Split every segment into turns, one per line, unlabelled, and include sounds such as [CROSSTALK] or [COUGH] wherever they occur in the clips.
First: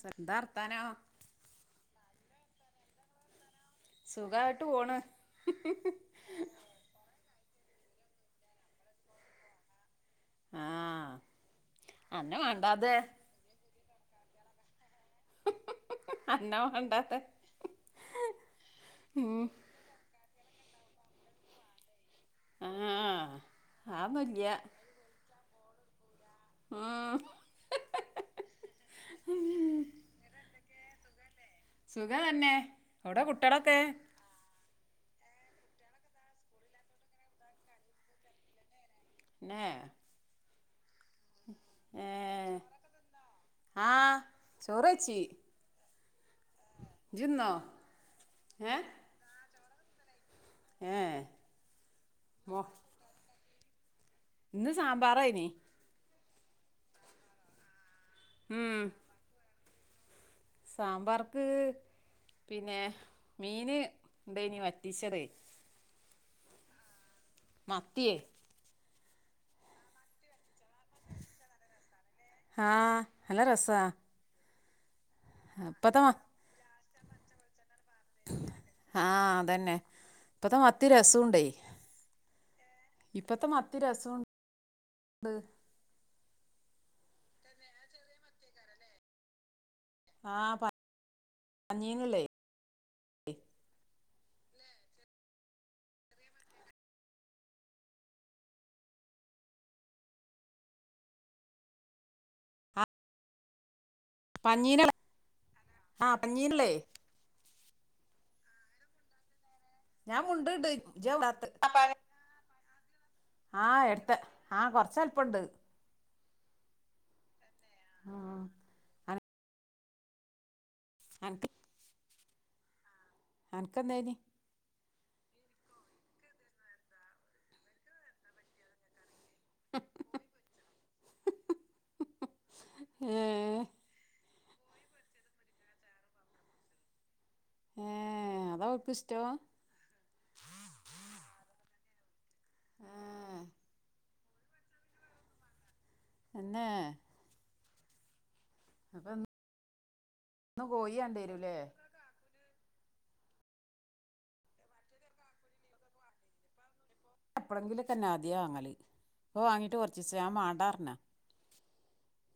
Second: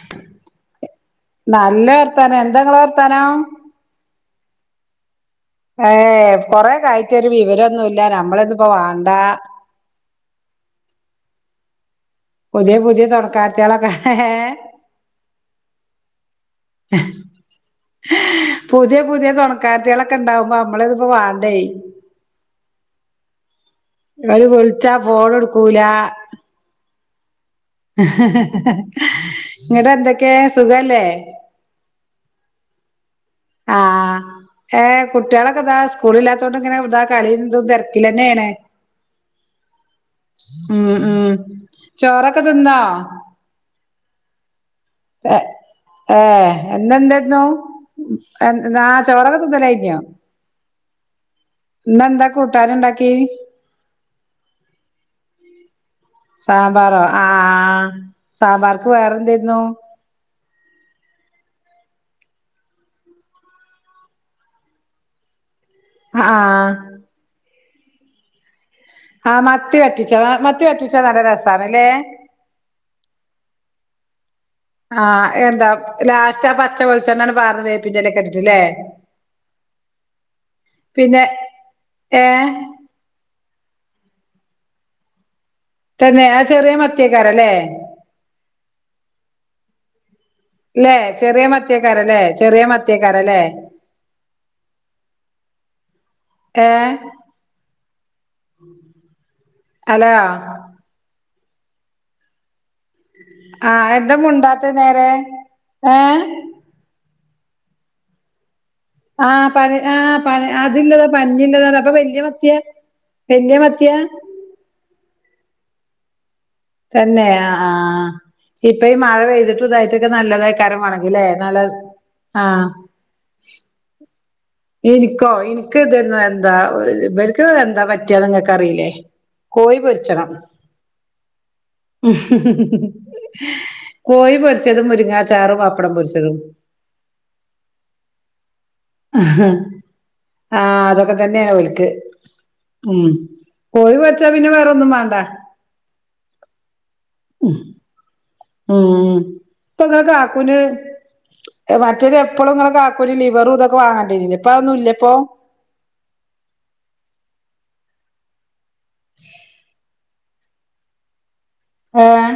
സ ന്താവർത്താനം.
നല്ല വർത്താനം എന്താഇങ്ങളെ വർത്താനം?
സുഖമായിട്ട് പോണ്.
ഏ കൊറെ ആയിറ്റ് ഒരു വിവരം ന്നുല്ല നമ്മള ന്ന്പ്പോ വേണ്ട.
ആഹ
പുതിയ പുതിയ തോന്നയ്കാരത്തിയൊള്ക്കെ ഹ്
അന്നെ
ഹ് ഹ്
വേണ്ടാതെ
പുതിയ പുതിയ
ഉം
തോന്നയ്കാരത്തിയൊള്ക്കെ- ക്കെണ്ടാവുമ്പോ നമ്മളൊന്നും ഇപ്പോ വാണ്ടേയ്.
ആഹ് ആന്നും ഇല്ല.
വിളിച്ചാൽ ഫോൺ എടുക്കൂല്ല.
ആഹ്.
ഹെ ഹെ ഇന്നിട്ട് എന്തൊക്കെ സുഖല്ലേ?
സുഖയന്നെ എവിടെ കുട്ടികളൊക്കെ?
ഏഹ് കുട്ടികളൊക്കെ ഇന്താ സ്കൂള് ഇില്ലാത്തുകൊണ്ട് ഇങ്ങനെ ഇതാ കളീം ഇന്തും തെരക്കിലെന്നെയാണ്.
നെ
ഉം ഉം ചോറൊക്കെ
ഏഹ്
തിന്നോ?
ആഹ് ചോറ്
ഏ ഏഹ്
ഇജ്ജ്
ഇന്നെന്തരുന്നു
തിന്നോ ഏഹ്
ന്നാ ചൊറ് ഒക്കെ തിന്നലൽയ്ന്നോ?
ഏഹ്
ഇന്ന് എന്താ
മോ
കൂട്ടാൻ ഇണ്ടാക്കി.
ഇന്ന് സാമ്പാറയ്ന്.
സാമ്പാറോ ആഹ് ആഹ്
ഉം
സാമ്പാർക്ക് വേറെന്തായിരുന്നു.
സാമ്പാർക്ക് പിന്നെ മീന് ഇണ്ടയ്ന്ന് വറ്റീച്ചത്.
ആഹ് ആഹ്.
മത്തിയേ.
ആഹ് മത്തി വറ്റിച്ചതാ മത്തി വറ്റിച്ചത് നല്ല രസാണ്ല്ലേ?
ആഹ് നല്ല രസാ.
ആഹ് എന്താ
ഇപ്പത്തെ മ
ലാസ്റ്റ് ആഹ് പച്ച വെളിച്ചെണ്ണ പാർന്ന് വേപ്പിന്റെറെലൊക്കെ ഇട്ടിട്ടില്ലേ.
ആഹ് അതന്നെ ഇപ്പത്ത മത്തി
പിന്നെ
രസംണ്ടേ?
ഏ
ഇപ്പത്തെ മത്തി രസം ണ്ട്.
തന്നെ ആ ചെറിയ മത്തിയ്ക്കാരല്ലേ?
ആ പത്ത്
ല്ലെ ചെറിയ മത്തിയക്കാരല്ലെ ചെറിയ മത്തിയക്കാരല്ലേ? ഏഹ്. ഹലോ.
ആ
ആഹ് എന്താ മുണ്ടാത്ത് നേരെ ഏഹ്.
ഇല്ലെ.
ആഹ് പ ആഹ്
ഞാൻ
പ
മുണ്ട്ണ്ട്
അതില്ലതാ
ഇജ്ജ ഇടാത്തെ
പഞ്ഞിൻല്ലതാ അപ്പൊ വല്യ മത്തിയാ.
ആഹ് എടുത്ത് ആഹ കൊറച്ച് വലുപ്പംണ്ട്.
തന്നെയ ആഹ്
ഉം
ഇപ്പൊ ഈ മഴ പെയ്തിട്ട് ഇതായിട്ടൊക്കെ നല്ലതായി. യികരം വണങ്കിൽല്ലേ
അനക്ക്
നല്ല ആഹ്.
അനക്ക് എന്തായിനി
എനിക്കോ ഇനിക്ക് ഇതന്നെ എന്താ ഇവർക്ക് എന്താ പറ്റിയന്ന് നിങ്ങക്ക് അറിയില്ലേ? കോഴി പൊരിച്ചണം ഹ് ഹ്
ഏ
കോഴിപൊരിച്ചതും മുരിങ്ങാ ചാറും പപ്പടം പൊരിച്ചതും.
ഏഹ് അതാ ഓക് ഇഷ്
ഹ്ആ അതൊക്കെ തന്നെയ ഓല്ക് ക്ക് ഉം.
ഏ
കോഴി പൊരിച്ചാ പിന്നെ വേറെ ഒന്നും വേണ്ട.
തന്നെ.
ഉം ഇപ്പോ ഇങ്ങളെ കാക്കുന്
എന്നും കോഴി വാണ്ടിവരൂല്ലേ
മ മറ്റേത് എപ്പോഴുംഇങ്ങളൊകാക്കൂന് ലിവറ് ഇതൊക്കെ വാങ്ങണ്ടീനി ല്ലപ്പൊ അത് ഒന്നും ഇല്ലപ്പോ?
എപ്പഴെങ്കിലും തന്നെ ആദ്യ വാങ്ങല് ഇപ്പൊ വാങ്ങീട്ട് കുറച്ച് ദിവസംആയി ഞാൻ മാടാന്ന് പറഞ്ഞ.
ഏഹ്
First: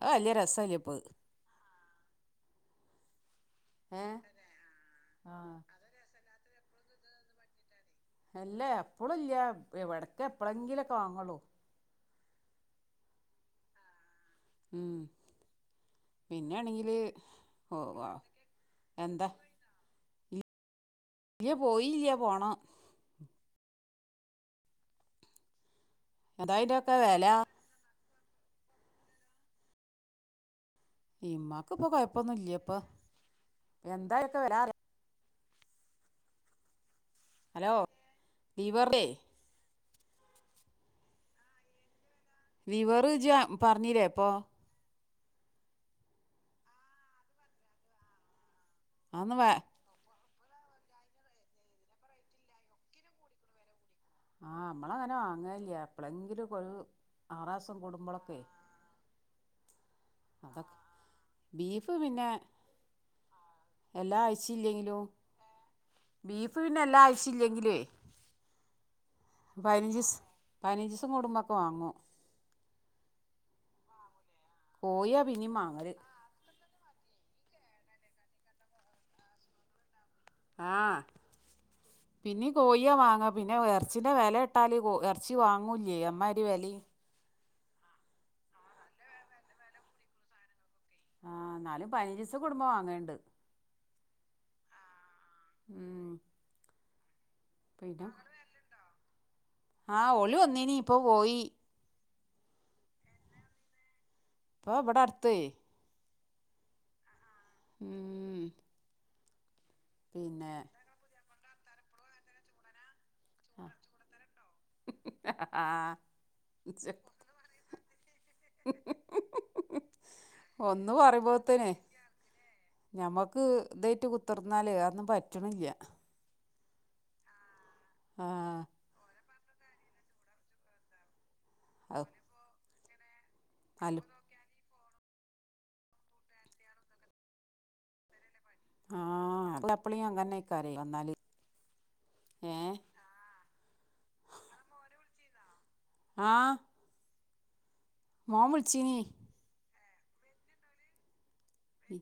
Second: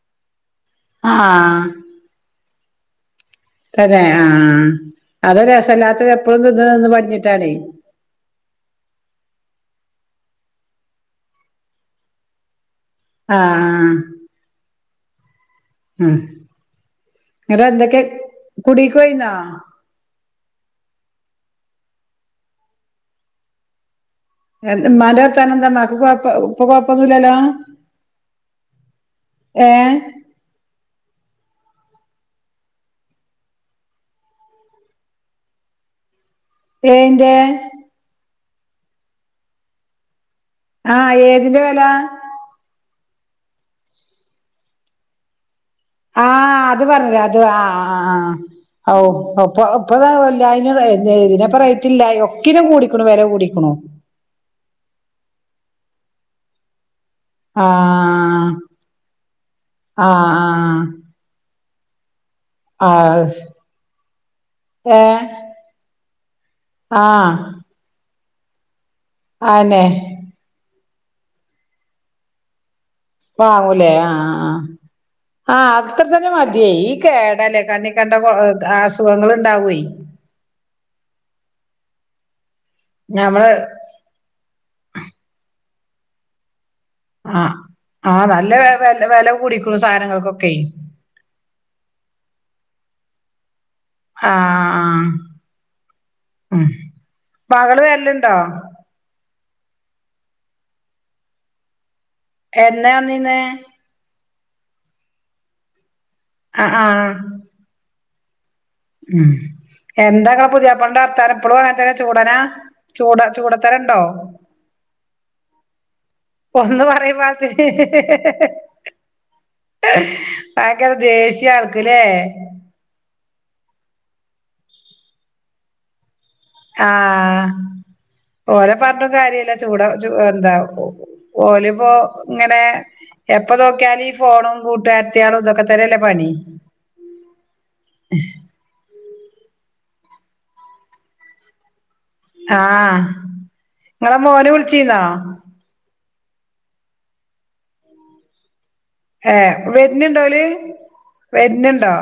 അയ്യ് വല്യ രസല്ല ഇപ്പൊ അത്.
ആഹ് തന്നെ
ഏ
ആഹ് അത് രസയില്ലാത്തത് എപ്പോഴും തിന്ന് തിന്ന് പടിഞ്ഞിട്ടാണ്.
അല്ലേ എപ്പളും ഇല്ല എവിടക്ക എപ്പഴെങ്കിലൊക്കെ വാങ്ങള്ളൂ
ആഹ
ഉം പിന്നെയാണെങ്കില്
ഇന്നട്ട്
ഓ
എന്തൊക്കെ
വ
കുടീക്ക്
എന്താ
പോയിന്നോ
ഇല്ല പോയി ഇല്ല പോണം
എ മ്മാന്റെ വർത്താനം എന്താ ക്ക്
എന്താ
ഇപ്പ
അയിന്റൊക്കെ വെല
കൊഴപ്പൊന്നുംല്ലലോ ഏ
ഇ്മാക്ക് ഇപ്പൊ കൊഴപ്പൊന്നും ഇല്ലപ്പൊ എന്തായൊക്കെ വരാറ
എയിന്റെ
ലിവറ്
ആഹ്‌ ഏതിന്റെ വില
ലിവ ർ ജ് പറഞ്ഞിലെ ഇപ്പൊ
ആഹ്‌ അത് പറഞ്ഞരാ അത് ആ ആ ആ ഔ
അതൊന്ന് വേ
അപ്പോ അപ്പൊല്ല അതി ഇതിനപ്പ റേറ്റ്ല് ഒക്കിനും കൂടിക്കണു വരെ കൂടിക്കണോ
ആഹ് നമ്മളങ്ങനെ വാങ്ങല്ല എപ്പളെങ്കിലും കൊ
ആഹ്‌ ആഹ്‌
അതൊക്കെ ബീഫ് പിന്നെ
ആഹ് ആഹ്
എല്ലാ അഴച്ച
ഏ
ഇല്ലെങ്കിലും ബീഫ് പിന്നെ എല്ലാം
ആഹ്
ആഴ്ച്ചില്ലെങ്കിലേ
അന്നെ
പതിനഞ്ച് പതിനഞ്ചസും കൂടുമ്പോക്കെ വാങ്ങും
വാങ്ങൂലേ ആഹ് ആഹ
കോഴിയാ പിന്നെയും
ആഹ്
വാങ്ങല്
അത്ര അത്ര മതിയേ ഈ കേടല്ലേ കണ്ണ കണ്ട അസുഖങ്ങൾ ഉണ്ടാവുവേ
ആഹ് പിന്നീ കോയോ വാങ്ങാ
ഞമ്മള്
പിന്നെ എർ ഇറച്ചിൻ്റെ വില കേട്ടാൽ ഇറച്ചി വാങ്ങൂല്ലേ അമ്മാതിരി വില
ആഹ് ആഹ് നല്ല വ വില കൂടിക്കുന്നു സാധനങ്ങൾക്കൊക്കെ
ആഹ് എന്നാലും പതിനഞ്ച് ദിവസം കുടുംബം വാങ്ങണ്ട്
ആഹ്
ഉം
ഉം മകള്
പിന്നെ
വരലുണ്ടോ
ആഹ് ഒള് വന്നീനി ഇപ്പൊ പോയി
എന്നാ വന്നിനെ
ഒ ഇവിടെ അടുത്ത
ആഹ് ആഹ്
ഉം
ഉം എന്താങ്കെ
പിന്നെ
പുതിയപ്പളണ്ടെ വർത്തം ഇപ്പളും അങ്ങനത്തന്നെ ചൂടനാ ചൂട ചുടാത്തര ഉണ്ടോ
ആ
ഒന്ന് പറുയുമ്പോ [INAUDIBLE] പയങ്കര
ഒന്ന്
ദേശീയ ആൾക്കല്ലേ
ഞമ്മുക്ക് ഇതേറ്റ് കുത്തിർന്നാൽ അത് ഒന്നും പറ്റണില്ല
ആഹ്
ആ
ഓലെ പറഞ്ഞിട്ടും കാര്യല്ല ചൂട ച എന്താ ഓലി ഇപ്പോ
അത്
ഇങ്ങനെ എപ്പ
നല്ല
നോക്കിയാല ഫോണും കൂട്ടുകരിത്തിയോളും ഇതൊക്കെ തന്നല്ലേ പണി
ആഹ് എപ്പളിയും അങ്ങനെക്കറല് വന്നാല് ഏഹ്
ആഹ് നിങ്ങളെ മോന് വിളിച്ചിനോ
ആഹ് മോൻ വിളിച്ചീനി
ഏഹ് വരനു ഉണ്ടോല് വരണിണ്ടോ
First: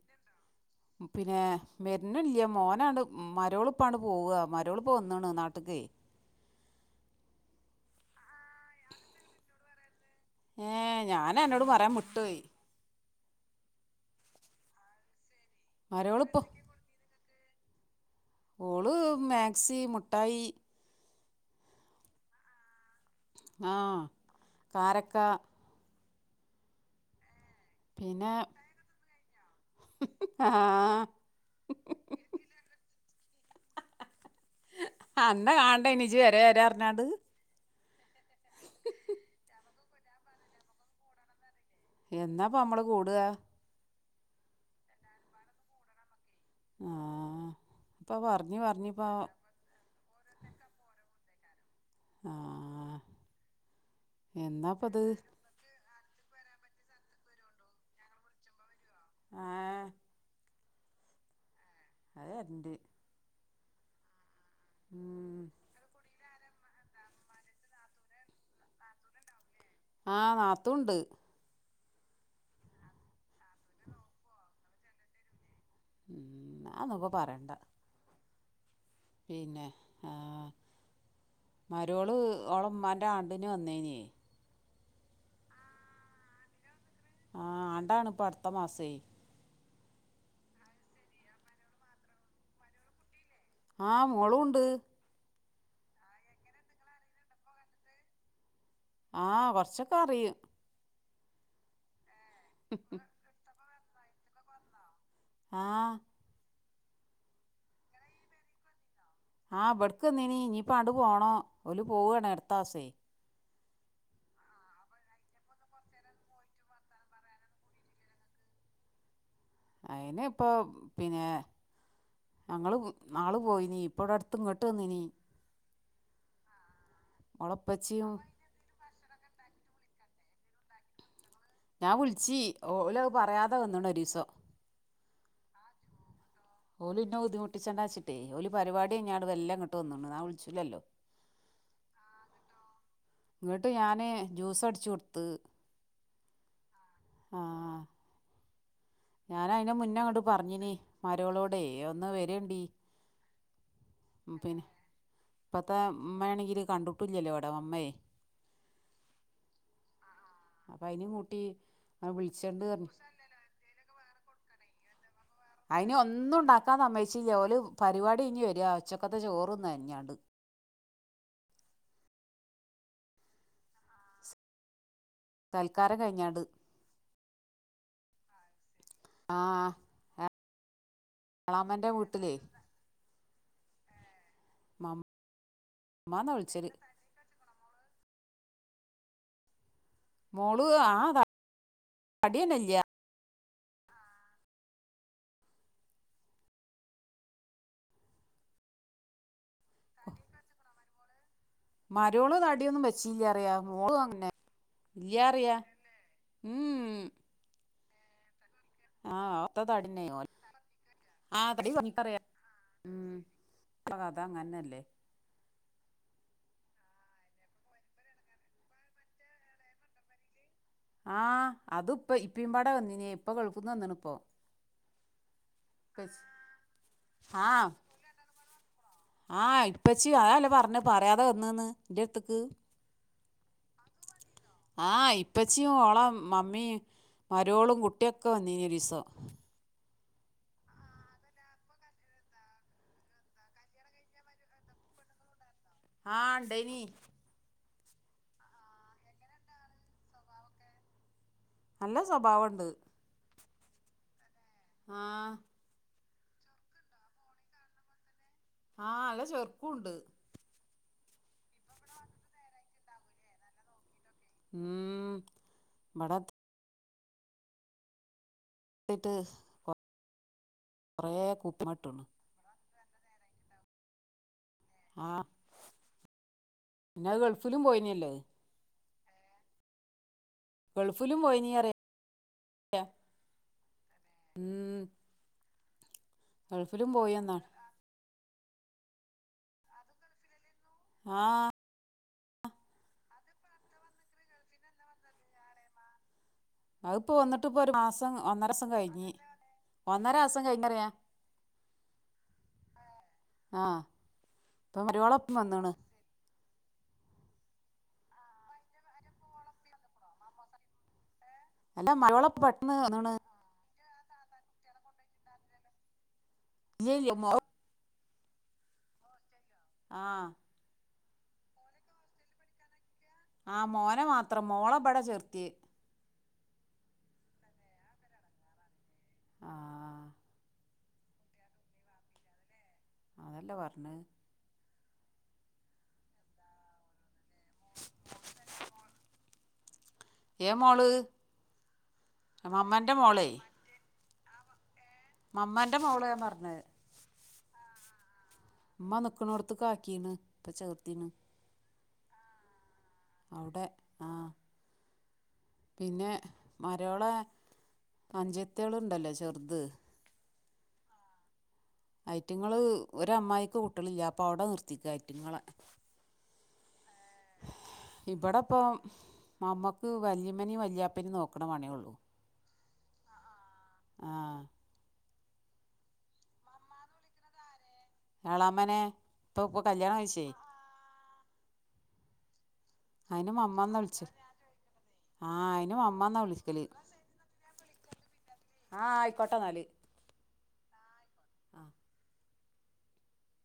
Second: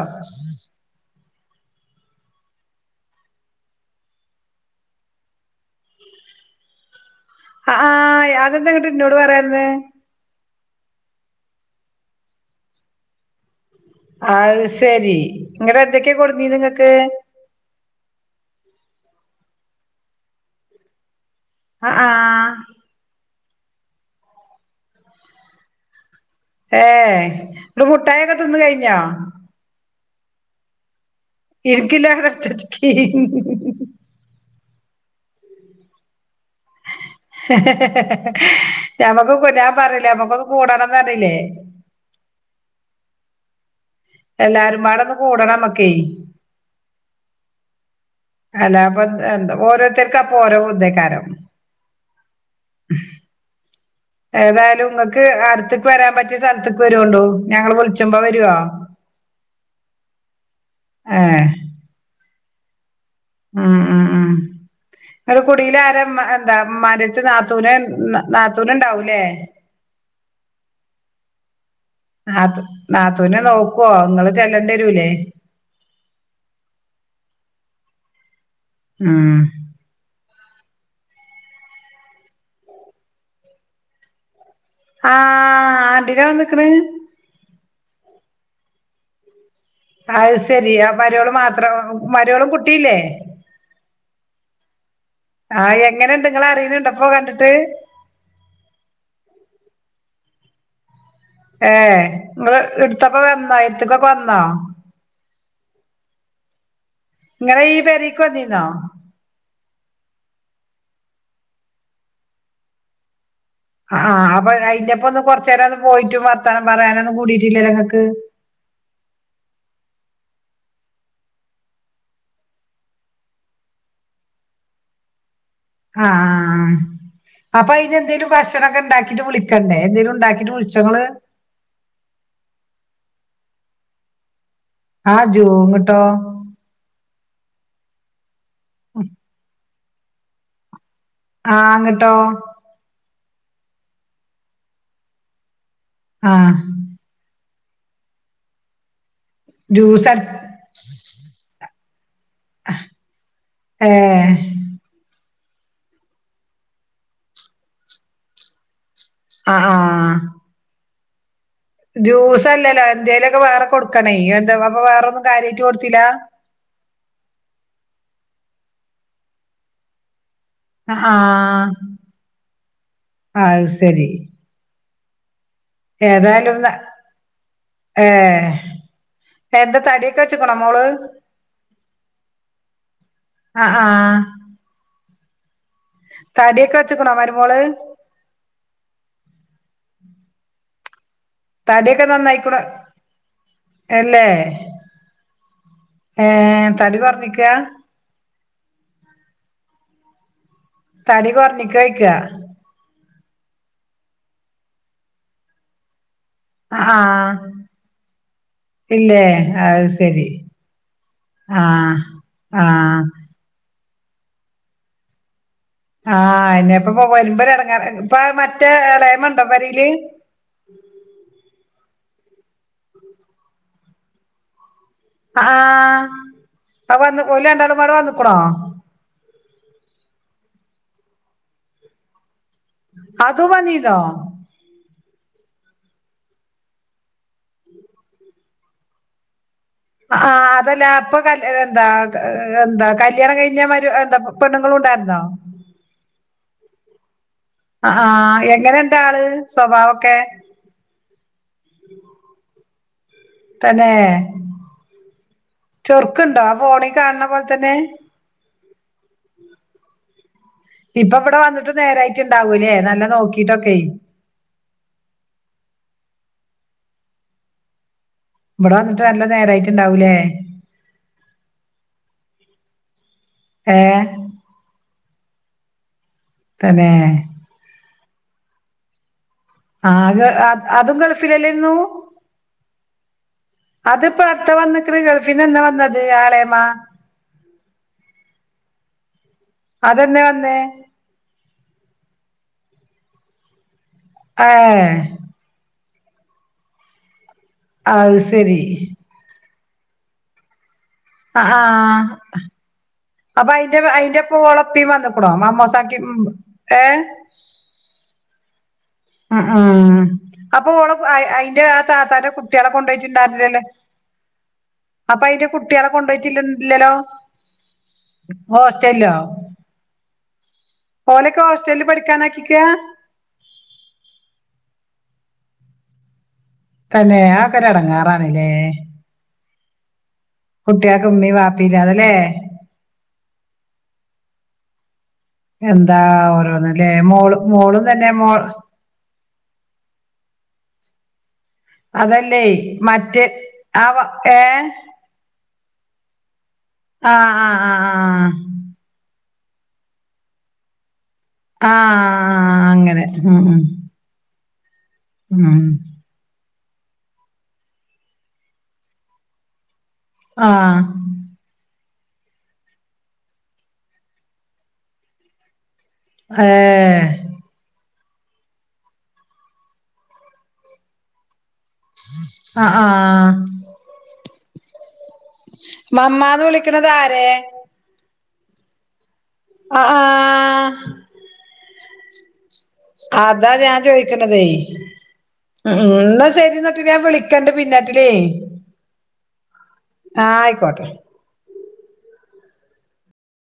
പിന്നെ മെരുന്നില്ലയ മോനാണ് മരവോളുപ്പാണ് പോവുക മരവോളുപ്പ് വന്നാണ് നാട്ട ട്ടികേ
ആഹ് ആഹ് അതെന്താ ന്നീട് എന്നോട് പറയതെ ഇരുന്നേ
ഏഹ് ഞാൻ അന്നോട് പറയാൻ വിട്ടുപോയി
അത് ശെരി ഇങ്ങടെ എന്തൊക്കെയ
മരോളിപ്പോ
കൊണ്ടുന്നീ നിങ്ങക്ക്
ഓളു മാക്സി മുഠായി
അഹ് ആഹ്
ആഹ് കാരക്ക
ഏഹ് എന്നിട്ട്
പിന്നെ
മുട്ടായൊക്കെ തിന്ന് കയ്ഞ്ഞോ?
ആഹ്
[UNINTELLIGIBLE]
അന്നെ കാണണ്ടെയ്ന് ജ്ജ് വരാ വരാർഞ്ഞാണ്ട്.
ഞമ്മക്ക് കുഞ്ഞ ഞാൻ പർഞ്ഞിലെ ഞമ്മക്കൊന്ന് കൂടന്നർഞ്ഞിലെ.
എന്നാപ്പ നമ്മള് കൂട
എല്ലാരുമ്പാടൊന്ന് കൂടണമ്മക്കെയ്.
ആഹ് ഇപ്പ പറഞ്ഞ് പറഞ്ഞിപ്പ
അല്ലാപ്പൊ എന്താ ഓരോര്ത്തര്ക്കപ്പൊ ഓരോ ഉുദെയ്ക്കാരം.
ആഹ് എന്നാപ്പത്
ഏതായാലുങ്ങക്ക് അട്ത്ത് വരാൻ പറ്റിയ സൽത്ത്ക്ക് വരോണ്ടു. ഞങ്ങള് വിൾച്ചമ്പൊ. വരോ?
ആഹ്
ഏഹ്
ആഹ് വരന്റ്.
ഉം ഉം ഉം
ഉം
ങ്ങക്ക് കുടീലാരാ മ്മ എന്താ മ്മാന്റെ നാത്തൂനെ നാത്തൂന്ണ്ടാവുംലെ?
ആഹ് നാത്തൂൻണ്ട്.
ആഹ് നാത്തൂനെ നോക്കുവോ നിങ്ങൾ ചെല്ലേണ്ടി വരൂല്ലേ
അഒന്നുപ്പ പറിയണ്ട.
ഉം
പിന്നെ ഏ മരോള് ഓളെ മ്മാന്റെ ആണ്ട്ന് വന്നെയ്നെ.
ആഹ് [UNINTELLIGIBLE]
ആഹ് ആണ്ടാണ്പ്പൊ അട്ത്ത മാസെ.
അയ്സെരി ആ മരോള് മാത്രോ മരോളും കുട്ടീല്ലേ?
ആഹ് മോളൂണ്ട്.
ആഹ് എങ്ങനെണ്ട് ഇങ്ങളറിണ്ണ്ണ്ടോ പ്പൊ കണ്ട്ട്ട്
ആഹ് കൊർചക്കറിയും.
ഏ ങ്ങള് ഇട്ത്തപ്പൊ വന്നോ? എട്ത്ത്ക്കൊക്കെ വന്നോ?
ആഹ്
ഇങ്ങളെ ഈ പെരീക്കെന്നീന്നോ?
ആഹ് ബെട്ക്കെന്നീനി ഞ്ഞിപ്പാണ്ട് പോണം ഓല് പോവാണ് അട്ത്താസെയ്‌.
ആഹ്. അപ്പൊ അയിന്റെപ്പൊന്ന് കൊറച്ചേരം ഒന്ന് പോയിറ്റും വർത്താനം പറിയാനൊന്നും കൂടീറ്റ്ല്ല ല്ലൊ ങ്ങക്ക്.
അയ്‌ന് പ്പൊ പിന്നെ. ഞങ്ങള് ന്നാള് പോയിനീ. ഇപ്പടെട്ത്ത് ങ്ങട്ടെന്നീനീ.
ആഹ് ആഹ് ആഹ്.
ഓളെ
അപ്പൊ
ഉപ്പച്ചിയും
അയിനെന്തേലും ഭക്ഷണൊക്കെ ണ്ടാക്കിട്ട് വിളി എന്നേ എന്തേലുണ്ടാക്കിട്ട് വിൾച്ചൊങ്ങള്?
ഞാവുൾച്ചി. ഓല് പറിയാതെ വന്ന്ണൊരീസം.
ആഹ് ജോങ്ങട്ടോ?
ഓല് ന്നെ ബുദ്ധിമുട്ടിച്ചണ്ടാച്ച്ട്ടെ, ഓല് പരിപാടിയ്ഞ്ഞാണ്ട് വെല്ലെ ങ്ങട്ട് വന്ന്ണ്. ന്നാ വുൾച്ചൂലല്ലോ?
ആഹ് ങ്ങട്ടോ?
ങ്ങട്ട് ഞാന് ജൂസട്ച്ചൊട്ത്ത്.
ആഹ്.
ആഹ് ആഹ് ഞാനയ്നെ
ജ്യൂസ്
അങ്ങോട്ട്
അട്
പറഞ്ഞിന മര്യോളോടെ ഒന്ന് വ
ഏഹ്
[UNINTELLIGIBLE] ഇപ്പത്തെ മ്മേണെങ്കില് കണ്ട്ട്ടുല്ലല്ലോ വടെ. മ്മേയ്.
ആഹ് ആഹ്
അപ്പയ്നിം കൂട്ടി. ആ
ജ്യൂസ്
വിളിച്ചണ്ട്
അല്ലല്ലോ
പറഞ്ഞു
എന്ത്യേലൊക്കെ വേറെ കൊടുക്കണ്യ എന്താ അപ്പൊ വേറൊന്നും കാര്യായിട്ട്
അതിന്
കൊടുത്തില്ല
ഒന്നും ഉണ്ടാക്കാൻ സമ്മേയിച്ചില്ല ഓല് പരിപാടി ഇനി വരിക ഉച്ചക്കത്തെ ചോറന്ന അരിഞ്ഞാണ്ട്
ആഹ് അത് ശരി
തൽക്കാരം കഴിഞ്ഞാട്
ഏ.
ആ
എന്താ തടിയൊക്കെ വെച്ചക്കണ മോള്?
വളാപ്പന്റെ വീട്ടിലേ-
ആഹ് ആഹ്
മമ്മാന്നാ വിളിച്ചല്
തടിയൊക്കെ വെച്ചക്കണോ മരുമോള്
മോളു ആഹ്
കടിയൊക്കെ നന്നായിക്കണ് അല്ലേ ഏ തടി കൊറപ്പിക്ക തടി കൊറഞ്ഞിക്കോയ്ക്ക
മരോള് തടി ടിയൊന്നും വച്ചില്ലാ പറയാ മോളും അങ്ങനെ ഇല്ലാ പറയാ
ആഹ്
ആ
ഇല്ലേ
ഒത്ത തടിന്നെ ഓ
അശരി
ആ തടി
ആഹ് ആഹ്
അപ്പ അത് അങ്ങനല്ലേ?
ആഹ് ഇന്നെ ഇപ്പൊ വരുമ്പര് ഇടങ്ങേറാ ഇപ്പ മറ്റേ ഇളയമണ്ടോമ്പരില്
ആഹ് അതുപ്പ ഇപ്പിംപാടെ വന്നിന്യെ ഇപ്പ ഗൾഫ്‌ന്ന് വന്നണ് പ്പോ.
അ ആഹ് അ വന്ന് ഒല് രണ്ടാളുംപട് വന്നക്കണോ?
ആഹ് ഇപ്പച്ചി അഅല്ലേ പർഞ് പറ്യാതെ വന്ന് ന്ന് ൻ്റെട്ത്ത്ക്ക്.
അതുവന്നീന്നോ.
ആഹ് ഇപ്പച്ചിയു ഓള മമ്മി മരോളും കുട്ട്യൊക്കെ വന്നീന്യൊരീസം.
അ ആഹ് അതല്ല അപ്പ കല് എന്താ എന്താ കല്യാണം കയ്ഞ്ഞ മര് എന്താ പെണ്ണുങ്ങളും ണ്ടായിര്ന്നോ?
ആഹ് ണ്ടെയിനി.
അഹാ എങ്ങനെണ്ടാള് സ്വഭാവൊക്കെ?
നല്ല സ്വഭാവണ്ട്.
തന്നെ.
ആഹ്.
ചൊർക്ക്ണ്ടോ ആ ഫോണി കാൺണ പോൽ തന്നെ.
ആഹ് നല്ല ചെർക്കുണ്ട്.
ഇപ്പ വട വന്ന്ട്ട് നേരായ്റ്റ്ണ്ടാവുലെ നല്ല നോക്കിട്ടൊക്കെയ്.
ഉം ബടെ തെ
ബടെ വന്ന്ട്ട് നല്ല നേരായിറ്റ്ണ്ടാവൂലേ.
കുറേ കൂപ്പാട്ട്ണ്.
ഏഹ്.
ആഹ്
തന്നെ
ന്നഹ് ഗൾഫിലും പോയ്ന്യല്ലേ.
ആക അ അതും
ഗൾഫിലും പോയിനി അറിയ
ഗൾഫിലല്ലേര്ന്നു. അത്പ്പ അട്ത്ത
ഉം
വന്ന്ക്ക്ണ് ഗൾഫിന്നെന്നെ വന്നത് ആളേമ്മ.
പോയെന്നാണ്.
അതെന്നേ വന്നേ?
ആഹ്.
അ ഏഹ്.
അഹ് പ്പോ വന്ന്ട്ട് പ്പൊരു മാസം
അത് ശരി
ഒന്നരസം കഴിഞി ഒന്നരാസം കഴിഞ്ഞറ്യ.
അ ആഹ്
ആ
അപ്പയ്ന്റെ അയിന്റെപ്പ
ഇപ്പൊ
ഒളപ്പീ വന്നക്കുണോ
മരോളൊപ്പം വന്നിണ്
മാമോസാക്കി. പിം ഏഹ്. അ ആഹ് അപ്പൊ ഓള അയ് അയ് ന്റെ ആ
അല്ല
താത്താന്റെ
മരോളൊപ്പം
കുട്ട്യളെ
പെട്ടെന്ന് വന്നിണ്
കൊണ്ടയ്റ്റ്ണ്ടായിര്ന്നില്ലല്ലേ. അപ്പയ്ന്റെ കുട്ട്യേളെ കൊണ്ടയ്റ്റില്ല
ഇല്ല
ഇല്ലലോ.
ഇല്ല മോ
ഹോസ്റ്റൽലോ?
ആഹ്.
ഓലെക്കോസ്റ്റൽല് പഠിക്കാനാക്കിയക്ക.
ആഹ് മോനെ മാത്രം മോളബട ചേർത്ത്യെ
തന്നെ അ ഒക്കെരെട്ങ്ങേറാണ് ലേ.
ആഹ്.
കുട്ട്യാക്ക് മ്മിം വാപ്പില്ലാത ലേ.
അതല്ല പർഞ്ഞഹ്.
എന്താ ഓരോന്ന് ലേ മോളു മോളുംതന്നെ മോൾ.
ഏ മോള്.
അതല്ലയ്
മമ്മന്റെ
മറ്റേ
മോളേ
ആവ ഏഹ്.
മമ്മാന്റെ മോളെ ഞാ പർഞ്ഞഹ്.
ആഹ് ആഹ് ആഹ്. ആഹ്.
മ്മ ന്ന്ക്ക്ണോട്ത്ത്ക്കാക്കീണ് പ്പ ചേർത്തീണ്.
ആഹ് ആഹ് ആ ആ ആ അങ്ങനെ. ഉം ഉം
ഔടെ ആഹ്.
ഉം.
പിന്നെ മരോളെ അഞ്ചത്ത്യള്ണ്ടല്ലോ ചെർത്
ആഹ്
ഐറ്റങ്ങള് ഒരമ്മായിക്ക് കുട്ട്യളില്ല അപ്പൊ അവിടെ നിർത്തിക്ക ഐറ്റങ്ങളെ
ഏഹ്
ഇവിടെപ്പം മമ്മക്ക് വല്ലിമ്മനിം വല്യാപ്പനിം നോ
അ ആഹ്
ആ
മമ്മാന്ന് വിളിക്കണത് ആരെ?
എളാമനെ ഇപ്പൊ പ്പൊ
ആ ആ
കല്യാണം കഴിച്ചേ അതിന്
അതാ
മമ്മ
ഞാൻ
എന്നാണ് വിളിച്ചത്
ചോയിക്ക്ണതേ
ആ അതിന്
ഉം
മമ്മ
ഉം
എന്നാണ്
ശരി
വിളിക്കൽ
ന്നട്ട് ഞാൻ വിളിക്കണ്ട് പിന്നാട്ടിലേ
ആഹ് ആയിക്കോട്ടെന്നാല്
ആഹ് ആയിക്കോട്ടെ
ആഹ്